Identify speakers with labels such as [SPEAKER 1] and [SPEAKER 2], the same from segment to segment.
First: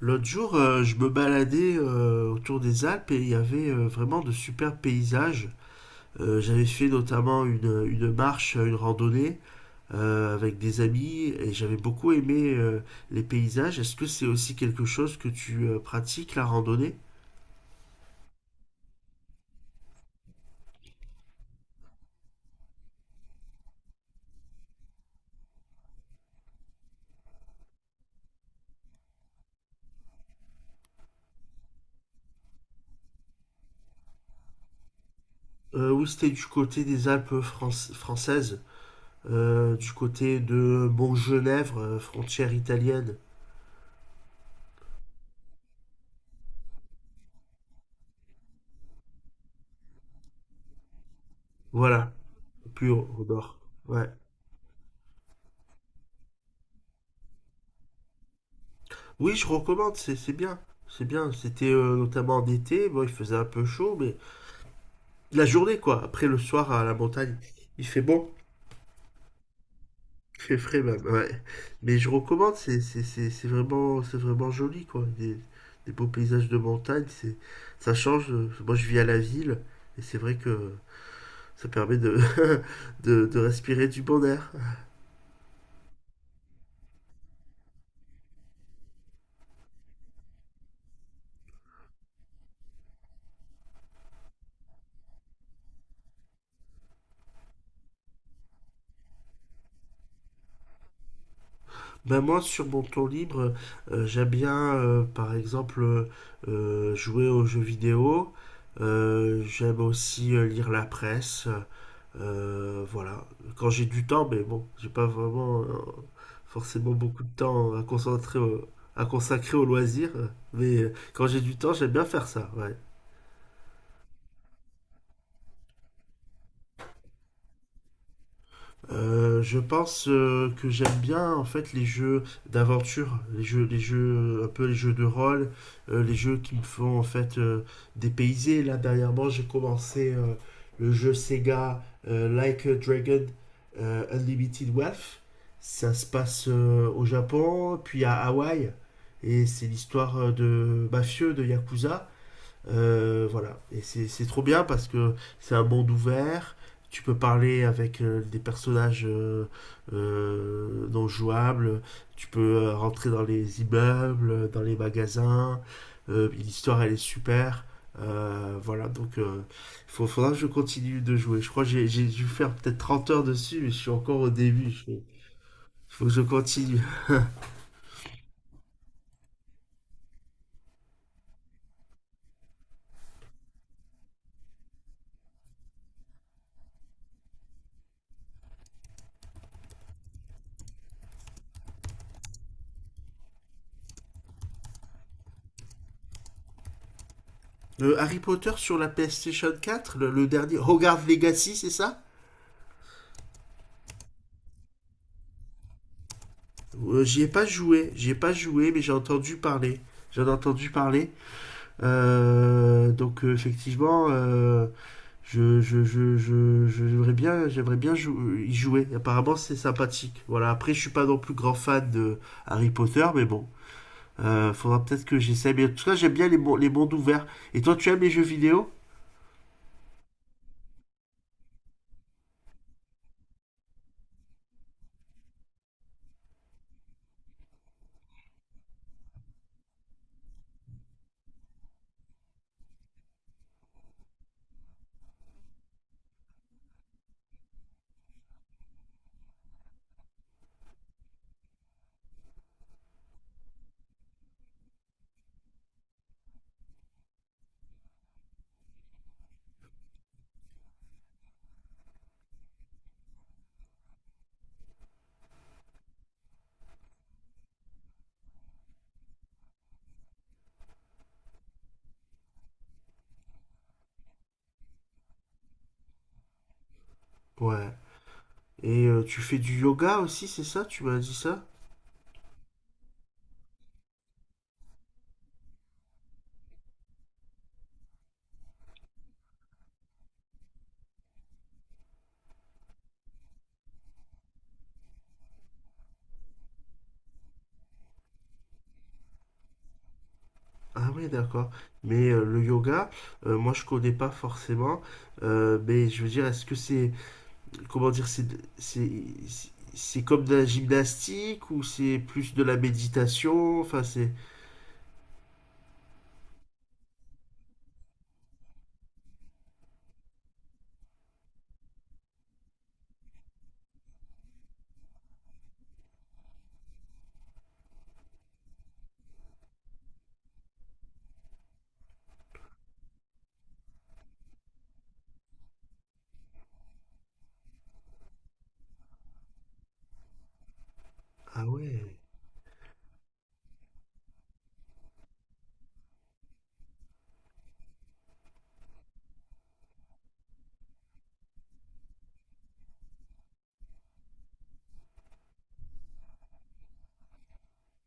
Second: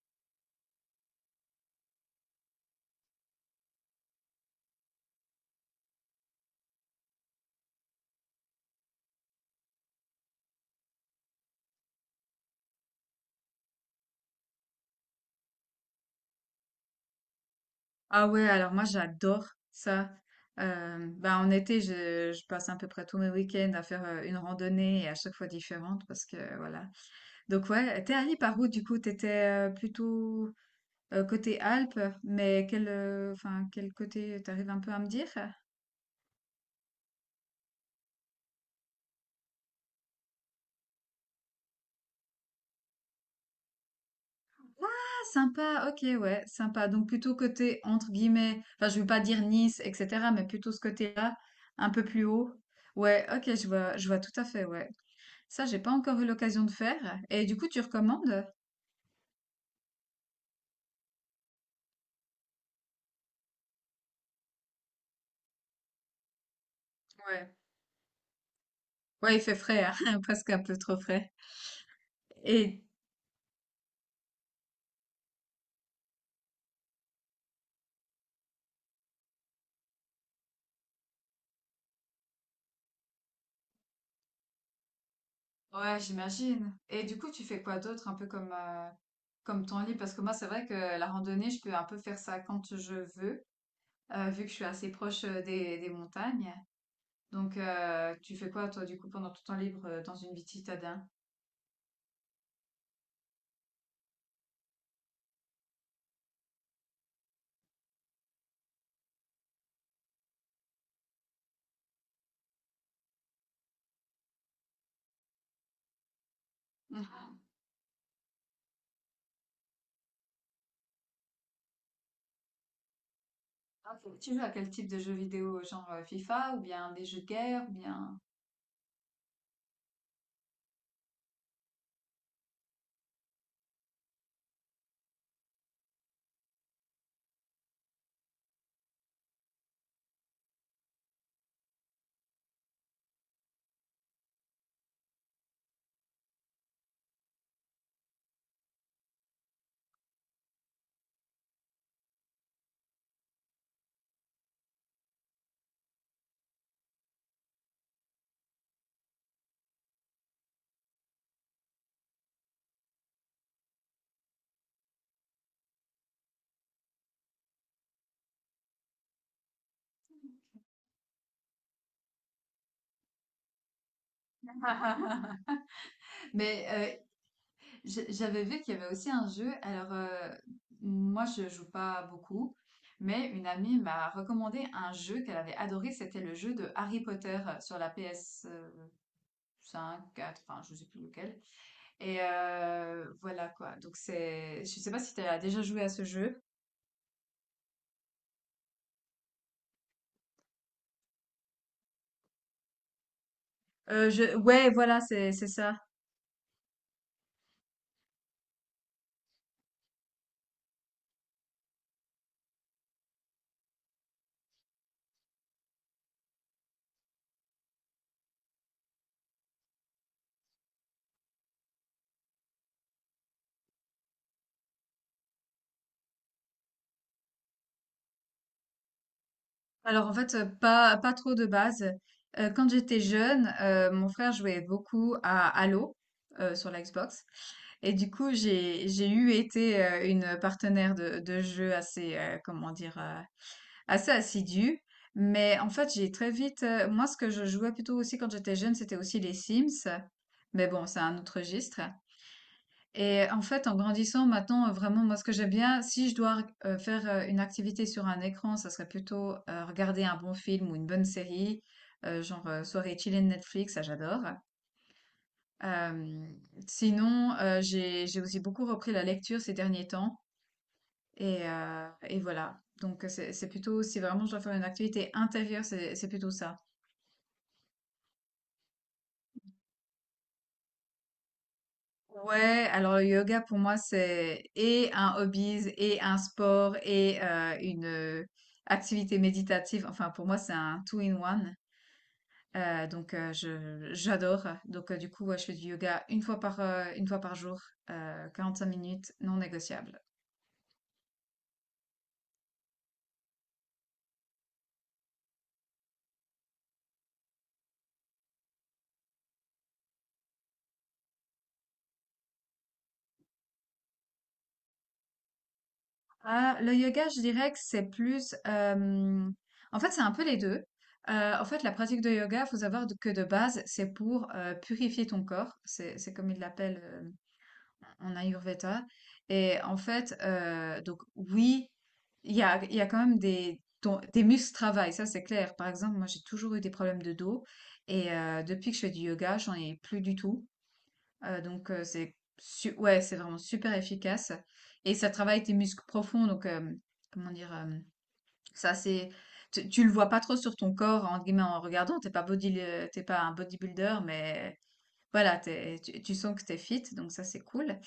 [SPEAKER 1] L'autre jour, je me baladais autour des Alpes et il y avait vraiment de superbes paysages. J'avais fait notamment une marche, une randonnée avec des amis et j'avais beaucoup aimé les paysages. Est-ce que c'est aussi quelque chose que tu pratiques, la randonnée?
[SPEAKER 2] Ah ouais, alors moi j'adore ça. Bah en été, je passe à peu près tous mes week-ends à faire une randonnée et à chaque fois différente parce que voilà. Donc ouais, t'es allé par où du coup? T'étais plutôt côté Alpes, mais enfin quel côté t'arrives un peu à me dire?
[SPEAKER 1] Oui, c'était du côté des Alpes françaises, du côté de Montgenèvre, frontière italienne.
[SPEAKER 2] Ah, sympa, ok, ouais, sympa. Donc plutôt côté entre guillemets, enfin je veux pas dire Nice, etc., mais plutôt ce côté-là, un peu
[SPEAKER 1] Voilà,
[SPEAKER 2] plus haut.
[SPEAKER 1] plus au, au
[SPEAKER 2] Ouais, ok,
[SPEAKER 1] nord. Ouais.
[SPEAKER 2] je vois tout à fait, ouais. Ça, j'ai pas encore eu l'occasion de faire. Et du coup, tu recommandes?
[SPEAKER 1] Oui, je recommande, c'est bien. C'est bien. C'était notamment en été, bon, il faisait un peu chaud, mais la journée, quoi. Après le soir à la montagne,
[SPEAKER 2] Ouais.
[SPEAKER 1] il fait bon,
[SPEAKER 2] Ouais, il fait frais, hein,
[SPEAKER 1] il
[SPEAKER 2] presque
[SPEAKER 1] fait
[SPEAKER 2] un peu
[SPEAKER 1] frais
[SPEAKER 2] trop
[SPEAKER 1] même, ouais.
[SPEAKER 2] frais.
[SPEAKER 1] Mais je recommande, c'est
[SPEAKER 2] Et.
[SPEAKER 1] c'est- c'est- c'est vraiment, c'est vraiment joli, quoi. Des beaux paysages de montagne, c'est, ça change. Moi, je vis à la ville, et c'est vrai que ça permet de, de respirer du bon air.
[SPEAKER 2] Ouais, j'imagine. Et du coup, tu fais quoi d'autre, un peu comme ton lit. Parce que moi, c'est vrai que la randonnée, je peux un peu faire ça quand je veux, vu que je suis assez proche des montagnes. Donc, tu fais quoi, toi, du coup, pendant tout ton temps libre, dans une vie de citadin?
[SPEAKER 1] Ben moi, sur mon temps libre, j'aime bien, par exemple, jouer aux jeux vidéo. J'aime aussi lire la presse. Voilà. Quand j'ai du temps, mais bon, j'ai pas vraiment forcément beaucoup
[SPEAKER 2] Mhm.
[SPEAKER 1] de temps à à consacrer aux loisirs. Mais quand j'ai du temps, j'aime bien faire ça. Ouais.
[SPEAKER 2] Ah, ok. Tu joues à quel type de jeux vidéo? Genre FIFA, ou bien des jeux de guerre, ou bien...
[SPEAKER 1] Je pense que j'aime bien en fait les jeux d'aventure, les jeux un peu les jeux de rôle, les jeux qui me font en fait dépayser. Là dernièrement, j'ai commencé le jeu Sega Like a Dragon Unlimited Wealth. Ça se passe au Japon, puis à Hawaï, et c'est l'histoire de mafieux de yakuza. Voilà. Et c'est trop bien parce que c'est un monde ouvert. Tu peux parler avec des personnages non jouables. Tu peux rentrer dans les immeubles, dans les magasins. L'histoire, elle est super. Voilà, donc faudra que je continue de jouer. Je crois que j'ai dû faire peut-être 30 heures dessus, mais je suis encore au début. Que je continue.
[SPEAKER 2] Mais j'avais vu qu'il y avait aussi un jeu. Alors, moi, je joue pas beaucoup, mais une amie m'a recommandé un jeu qu'elle avait adoré. C'était le jeu de Harry Potter sur la ps cinq. 4, enfin, je sais plus lequel. Et voilà quoi. Je sais pas si tu as déjà joué à ce jeu.
[SPEAKER 1] Harry Potter sur la PlayStation 4, le dernier Hogwarts Legacy, c'est ça?
[SPEAKER 2] Ouais, voilà, c'est ça.
[SPEAKER 1] J'y ai pas joué, mais j'ai entendu parler. J'en ai entendu parler. Donc effectivement, j'aimerais bien y jouer. Apparemment, c'est sympathique. Voilà. Après, je suis pas non plus grand fan de Harry Potter, mais bon, faudra peut-être que j'essaie. Mais en tout cas, j'aime bien les mondes ouverts. Et toi, tu aimes les jeux vidéo?
[SPEAKER 2] Alors en fait, pas trop de base. Quand j'étais jeune, mon frère jouait beaucoup à Halo, sur la Xbox et du coup, j'ai eu été, une partenaire de jeu assez, comment dire? Assez assidue. Mais en fait, j'ai très vite, moi, ce que je jouais plutôt aussi quand j'étais jeune, c'était aussi les Sims. Mais bon, c'est un autre registre. Et en fait, en grandissant maintenant, vraiment, moi, ce que j'aime bien, si je dois faire une activité sur un écran, ça serait plutôt regarder un bon film ou une bonne série, genre soirée chillée de Netflix, ça j'adore. Euh, Sinon, j'ai aussi beaucoup repris la lecture ces derniers temps, et voilà. Donc c'est plutôt si vraiment je dois faire une activité intérieure, c'est plutôt ça.
[SPEAKER 1] Ouais. Et tu fais du yoga aussi, c'est ça? Tu m'as dit ça?
[SPEAKER 2] Ouais, alors le yoga pour moi c'est et un hobby et un sport et une activité méditative. Enfin pour moi c'est un two in one. Donc je j'adore. Donc du coup ouais, je fais du yoga une fois par jour, 45 minutes, non négociable.
[SPEAKER 1] Ah ouais, d'accord. Mais le yoga, moi je connais pas forcément. Mais je veux dire, est-ce que comment dire, c'est, c'est comme de la gymnastique ou c'est plus de la méditation? Enfin, c'est.
[SPEAKER 2] Ah, le yoga, je dirais que c'est plus, en fait, c'est un peu les deux. En fait, la pratique de yoga, faut savoir que de base, c'est pour purifier ton corps. C'est comme ils l'appellent en Ayurveda. Et en fait, donc oui, il y a quand même des muscles travail, ça c'est clair. Par exemple, moi, j'ai toujours eu des problèmes de dos. Et depuis que je fais du yoga, j'en ai plus du tout.
[SPEAKER 1] Ah
[SPEAKER 2] Donc,
[SPEAKER 1] ouais.
[SPEAKER 2] c'est su ouais, c'est vraiment super efficace et ça travaille tes muscles profonds donc comment dire? Ça c'est, tu le vois pas trop sur ton corps entre guillemets en regardant, t'es pas body le tu pas un bodybuilder mais voilà, t'es tu tu sens que t'es fit donc ça c'est cool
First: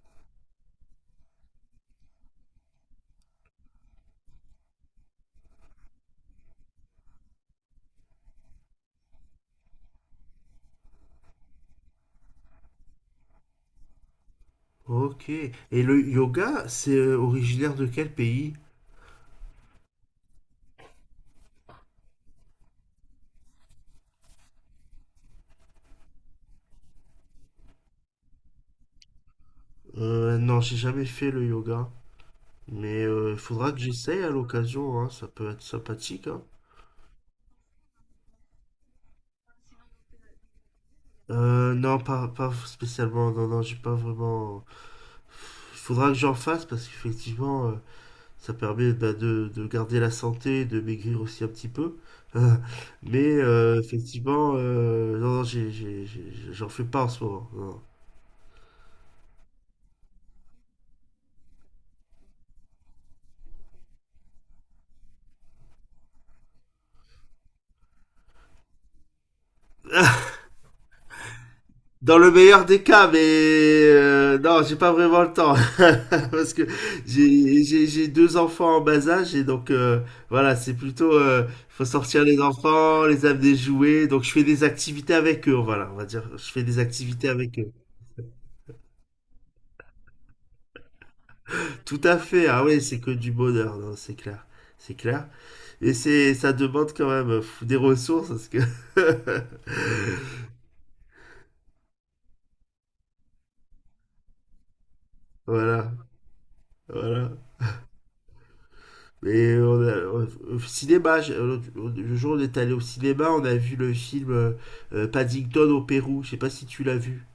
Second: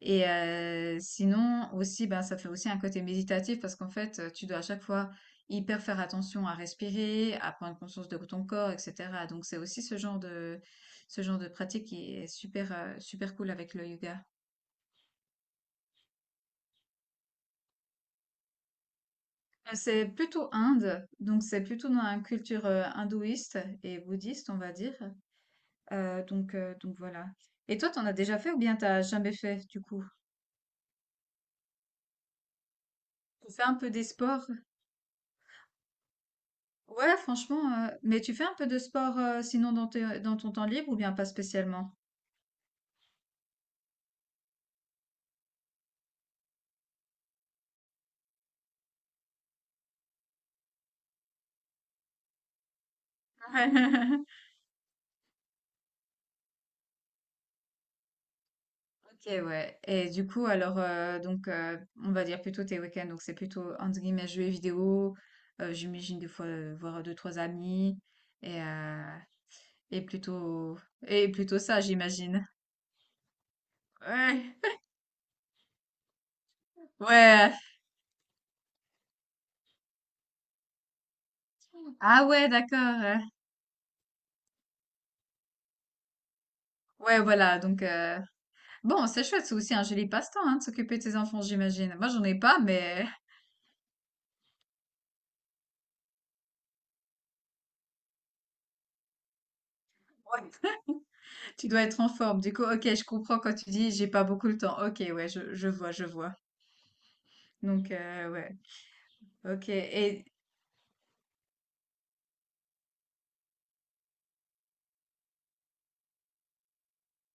[SPEAKER 2] et sinon aussi, ben, ça fait aussi un côté méditatif parce qu'en fait, tu dois à chaque fois hyper faire attention à respirer, à prendre conscience de ton corps et cetera. Donc c'est aussi ce genre de pratique qui est super, super cool avec le yoga.
[SPEAKER 1] Ok. Et le yoga, c'est originaire de quel pays?
[SPEAKER 2] C'est plutôt Inde, donc c'est plutôt dans la culture, hindouiste et bouddhiste, on va dire. Donc voilà. Et toi, t'en as déjà fait ou bien t'as jamais fait, du coup?
[SPEAKER 1] Non, j'ai jamais fait le yoga. Mais il
[SPEAKER 2] Tu fais
[SPEAKER 1] faudra
[SPEAKER 2] un
[SPEAKER 1] que
[SPEAKER 2] peu des
[SPEAKER 1] j'essaye à
[SPEAKER 2] sports?
[SPEAKER 1] l'occasion, hein. Ça peut être sympathique, hein.
[SPEAKER 2] Ouais, franchement, mais tu fais un peu de sport sinon dans ton temps libre ou bien pas spécialement?
[SPEAKER 1] Non, pas, pas spécialement. Non, non, j'ai pas vraiment. Il faudra que j'en fasse parce qu'effectivement, ça permet bah, de garder la santé, de maigrir aussi un petit peu. Mais effectivement, non, non, j'en fais pas en ce moment. Non.
[SPEAKER 2] Ok, ouais. Et du coup, alors, donc, on va dire plutôt tes week-ends. Donc, c'est plutôt, entre guillemets, jeux vidéo. J'imagine des fois voir deux, trois amis. Et, euh, et plutôt, et plutôt ça,
[SPEAKER 1] Dans le
[SPEAKER 2] j'imagine.
[SPEAKER 1] meilleur des cas, mais
[SPEAKER 2] Ouais.
[SPEAKER 1] non, j'ai pas vraiment le temps parce que
[SPEAKER 2] Ouais.
[SPEAKER 1] j'ai deux enfants en bas âge et donc voilà, c'est plutôt faut sortir
[SPEAKER 2] Ah
[SPEAKER 1] les
[SPEAKER 2] ouais, d'accord.
[SPEAKER 1] enfants, les amener jouer, donc je fais des activités avec eux, voilà, on va dire, je fais des
[SPEAKER 2] Ouais,
[SPEAKER 1] activités avec
[SPEAKER 2] voilà.
[SPEAKER 1] eux.
[SPEAKER 2] Donc, bon, c'est chouette. C'est aussi un joli passe-temps, hein, de s'occuper de ses enfants, j'imagine.
[SPEAKER 1] Tout
[SPEAKER 2] Moi,
[SPEAKER 1] à
[SPEAKER 2] j'en ai
[SPEAKER 1] fait.
[SPEAKER 2] pas,
[SPEAKER 1] Ah oui, c'est
[SPEAKER 2] mais.
[SPEAKER 1] que du bonheur, non, c'est clair. C'est clair. Et c'est, ça demande quand même des ressources parce que
[SPEAKER 2] Ouais. Tu dois être en forme. Du coup, ok, je comprends quand tu dis j'ai pas beaucoup le temps. Ok, ouais, je vois,
[SPEAKER 1] voilà,
[SPEAKER 2] je vois.
[SPEAKER 1] voilà.
[SPEAKER 2] Donc, ouais,
[SPEAKER 1] Et
[SPEAKER 2] ok.
[SPEAKER 1] on a, au
[SPEAKER 2] Et
[SPEAKER 1] au cinéma, le jour où on est allé au cinéma, on a vu le film Paddington au Pérou. Je sais pas si tu l'as vu.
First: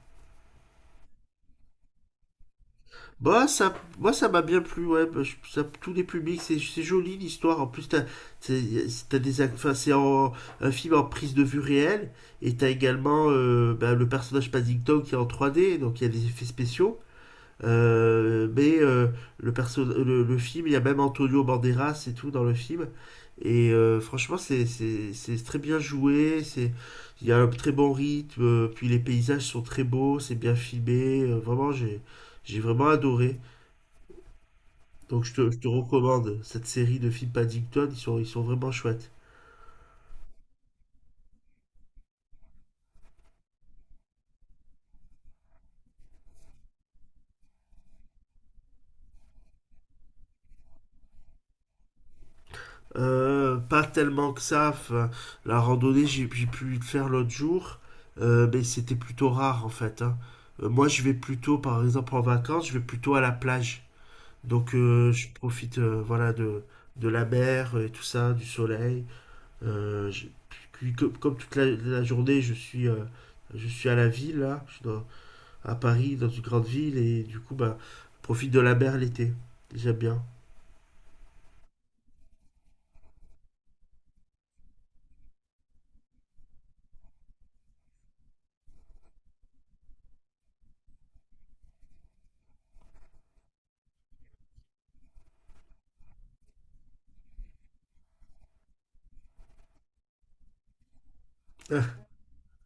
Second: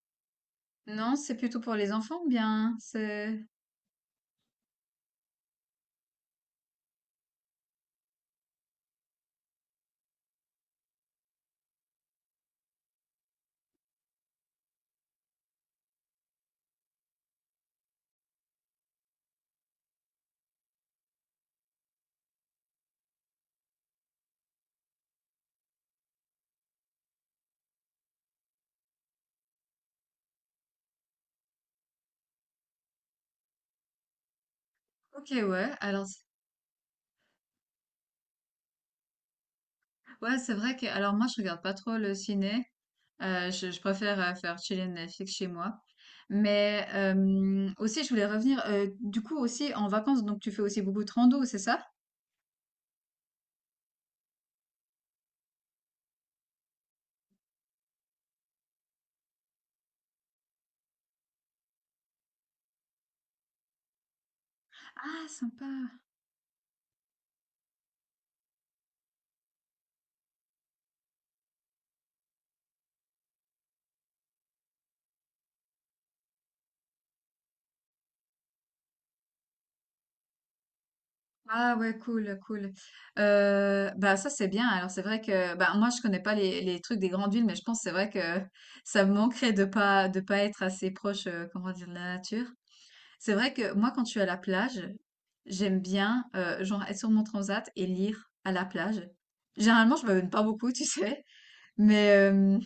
[SPEAKER 2] non, c'est plutôt pour les enfants, ou bien. C'est.
[SPEAKER 1] Bah, ça, moi, ça m'a bien plu, ouais. Bah, tous les publics, c'est joli l'histoire. En plus, t'as- t'as des, ac- enfin, c'est en- un film en prise de vue réelle. Et t'as également bah, le personnage Paddington qui est en 3D, donc il y a des effets spéciaux. Mais le film, il y a même Antonio Banderas et tout dans le film. Et franchement, c'est très bien joué. C'est. Il y a un très bon rythme. Euh, puis les paysages sont très beaux, c'est bien filmé. Euh, vraiment, j'ai. J'ai vraiment adoré. Donc
[SPEAKER 2] Ok,
[SPEAKER 1] je te
[SPEAKER 2] ouais. Alors,
[SPEAKER 1] recommande cette série de films Paddington, ils sont vraiment chouettes.
[SPEAKER 2] ouais, c'est vrai que. Alors, moi, je regarde pas trop le ciné. Je préfère faire chiller Netflix chez moi. Mais aussi, je voulais revenir. Du coup, aussi en vacances, donc tu fais aussi beaucoup de rando, c'est ça?
[SPEAKER 1] Pas tellement que ça, enfin, la randonnée j'ai pu le faire l'autre jour, mais c'était plutôt rare en fait. Hein. Moi je vais plutôt, par exemple en vacances, je vais plutôt à la plage. Donc je
[SPEAKER 2] Ah, sympa.
[SPEAKER 1] profite voilà de la mer et tout ça, du soleil. Euh, je- Puis, comme, comme toute la journée je suis, je suis à la ville là, à Paris, dans une grande ville, et du coup, bah, profite de la mer l'été. J'aime bien.
[SPEAKER 2] Ah ouais, cool, cool. Bah ça c'est bien. Alors c'est vrai que bah moi je connais pas les trucs des grandes villes, mais je pense que c'est vrai que ça me manquerait de pas être assez proche, comment dire, de la nature. C'est vrai que moi quand je suis à la plage, j'aime bien genre être sur mon transat et lire à la plage. Généralement je me donne pas beaucoup, tu sais,
[SPEAKER 1] Ah,
[SPEAKER 2] mais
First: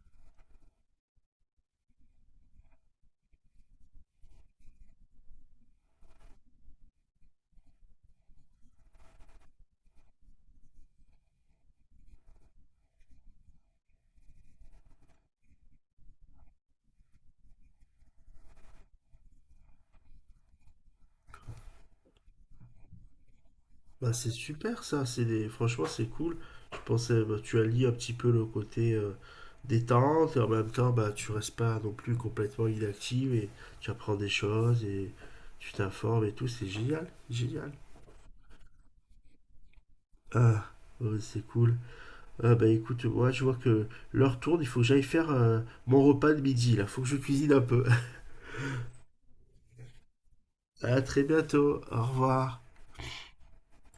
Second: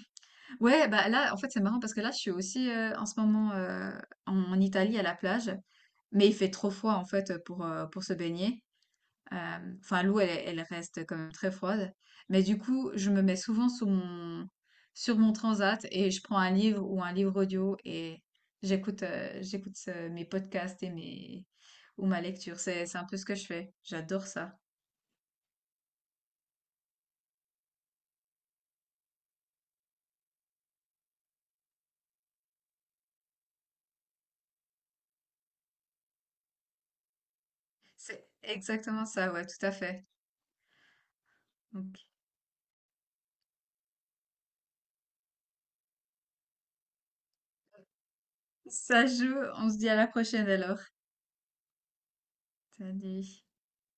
[SPEAKER 2] ouais bah là en fait c'est marrant parce que là je suis aussi en ce moment en Italie à la plage, mais il fait trop froid en fait pour se baigner. Euh, Enfin, l'eau, elle reste quand même très froide. Mais du coup, je me mets souvent sur mon transat et je prends un livre ou un livre audio et j'écoute mes podcasts et ou ma lecture. C'est un peu ce que je fais.
[SPEAKER 1] bah,
[SPEAKER 2] J'adore
[SPEAKER 1] c'est
[SPEAKER 2] ça.
[SPEAKER 1] super ça, c'est des franchement, c'est cool. Je pensais, bah, tu allies un petit peu le côté détente, et en même temps, bah, tu restes pas non plus complètement inactive, et tu apprends des choses, et tu t'informes et tout, c'est génial, génial.
[SPEAKER 2] C'est exactement ça, ouais, tout à fait.
[SPEAKER 1] Ah, ouais, c'est cool.
[SPEAKER 2] Donc,
[SPEAKER 1] Ah, bah écoute, moi, je vois que l'heure tourne, il faut que j'aille faire mon repas de midi, là, faut que je cuisine un peu.
[SPEAKER 2] ça joue. On se dit à la prochaine alors.
[SPEAKER 1] À très bientôt, au revoir.
[SPEAKER 2] Salut.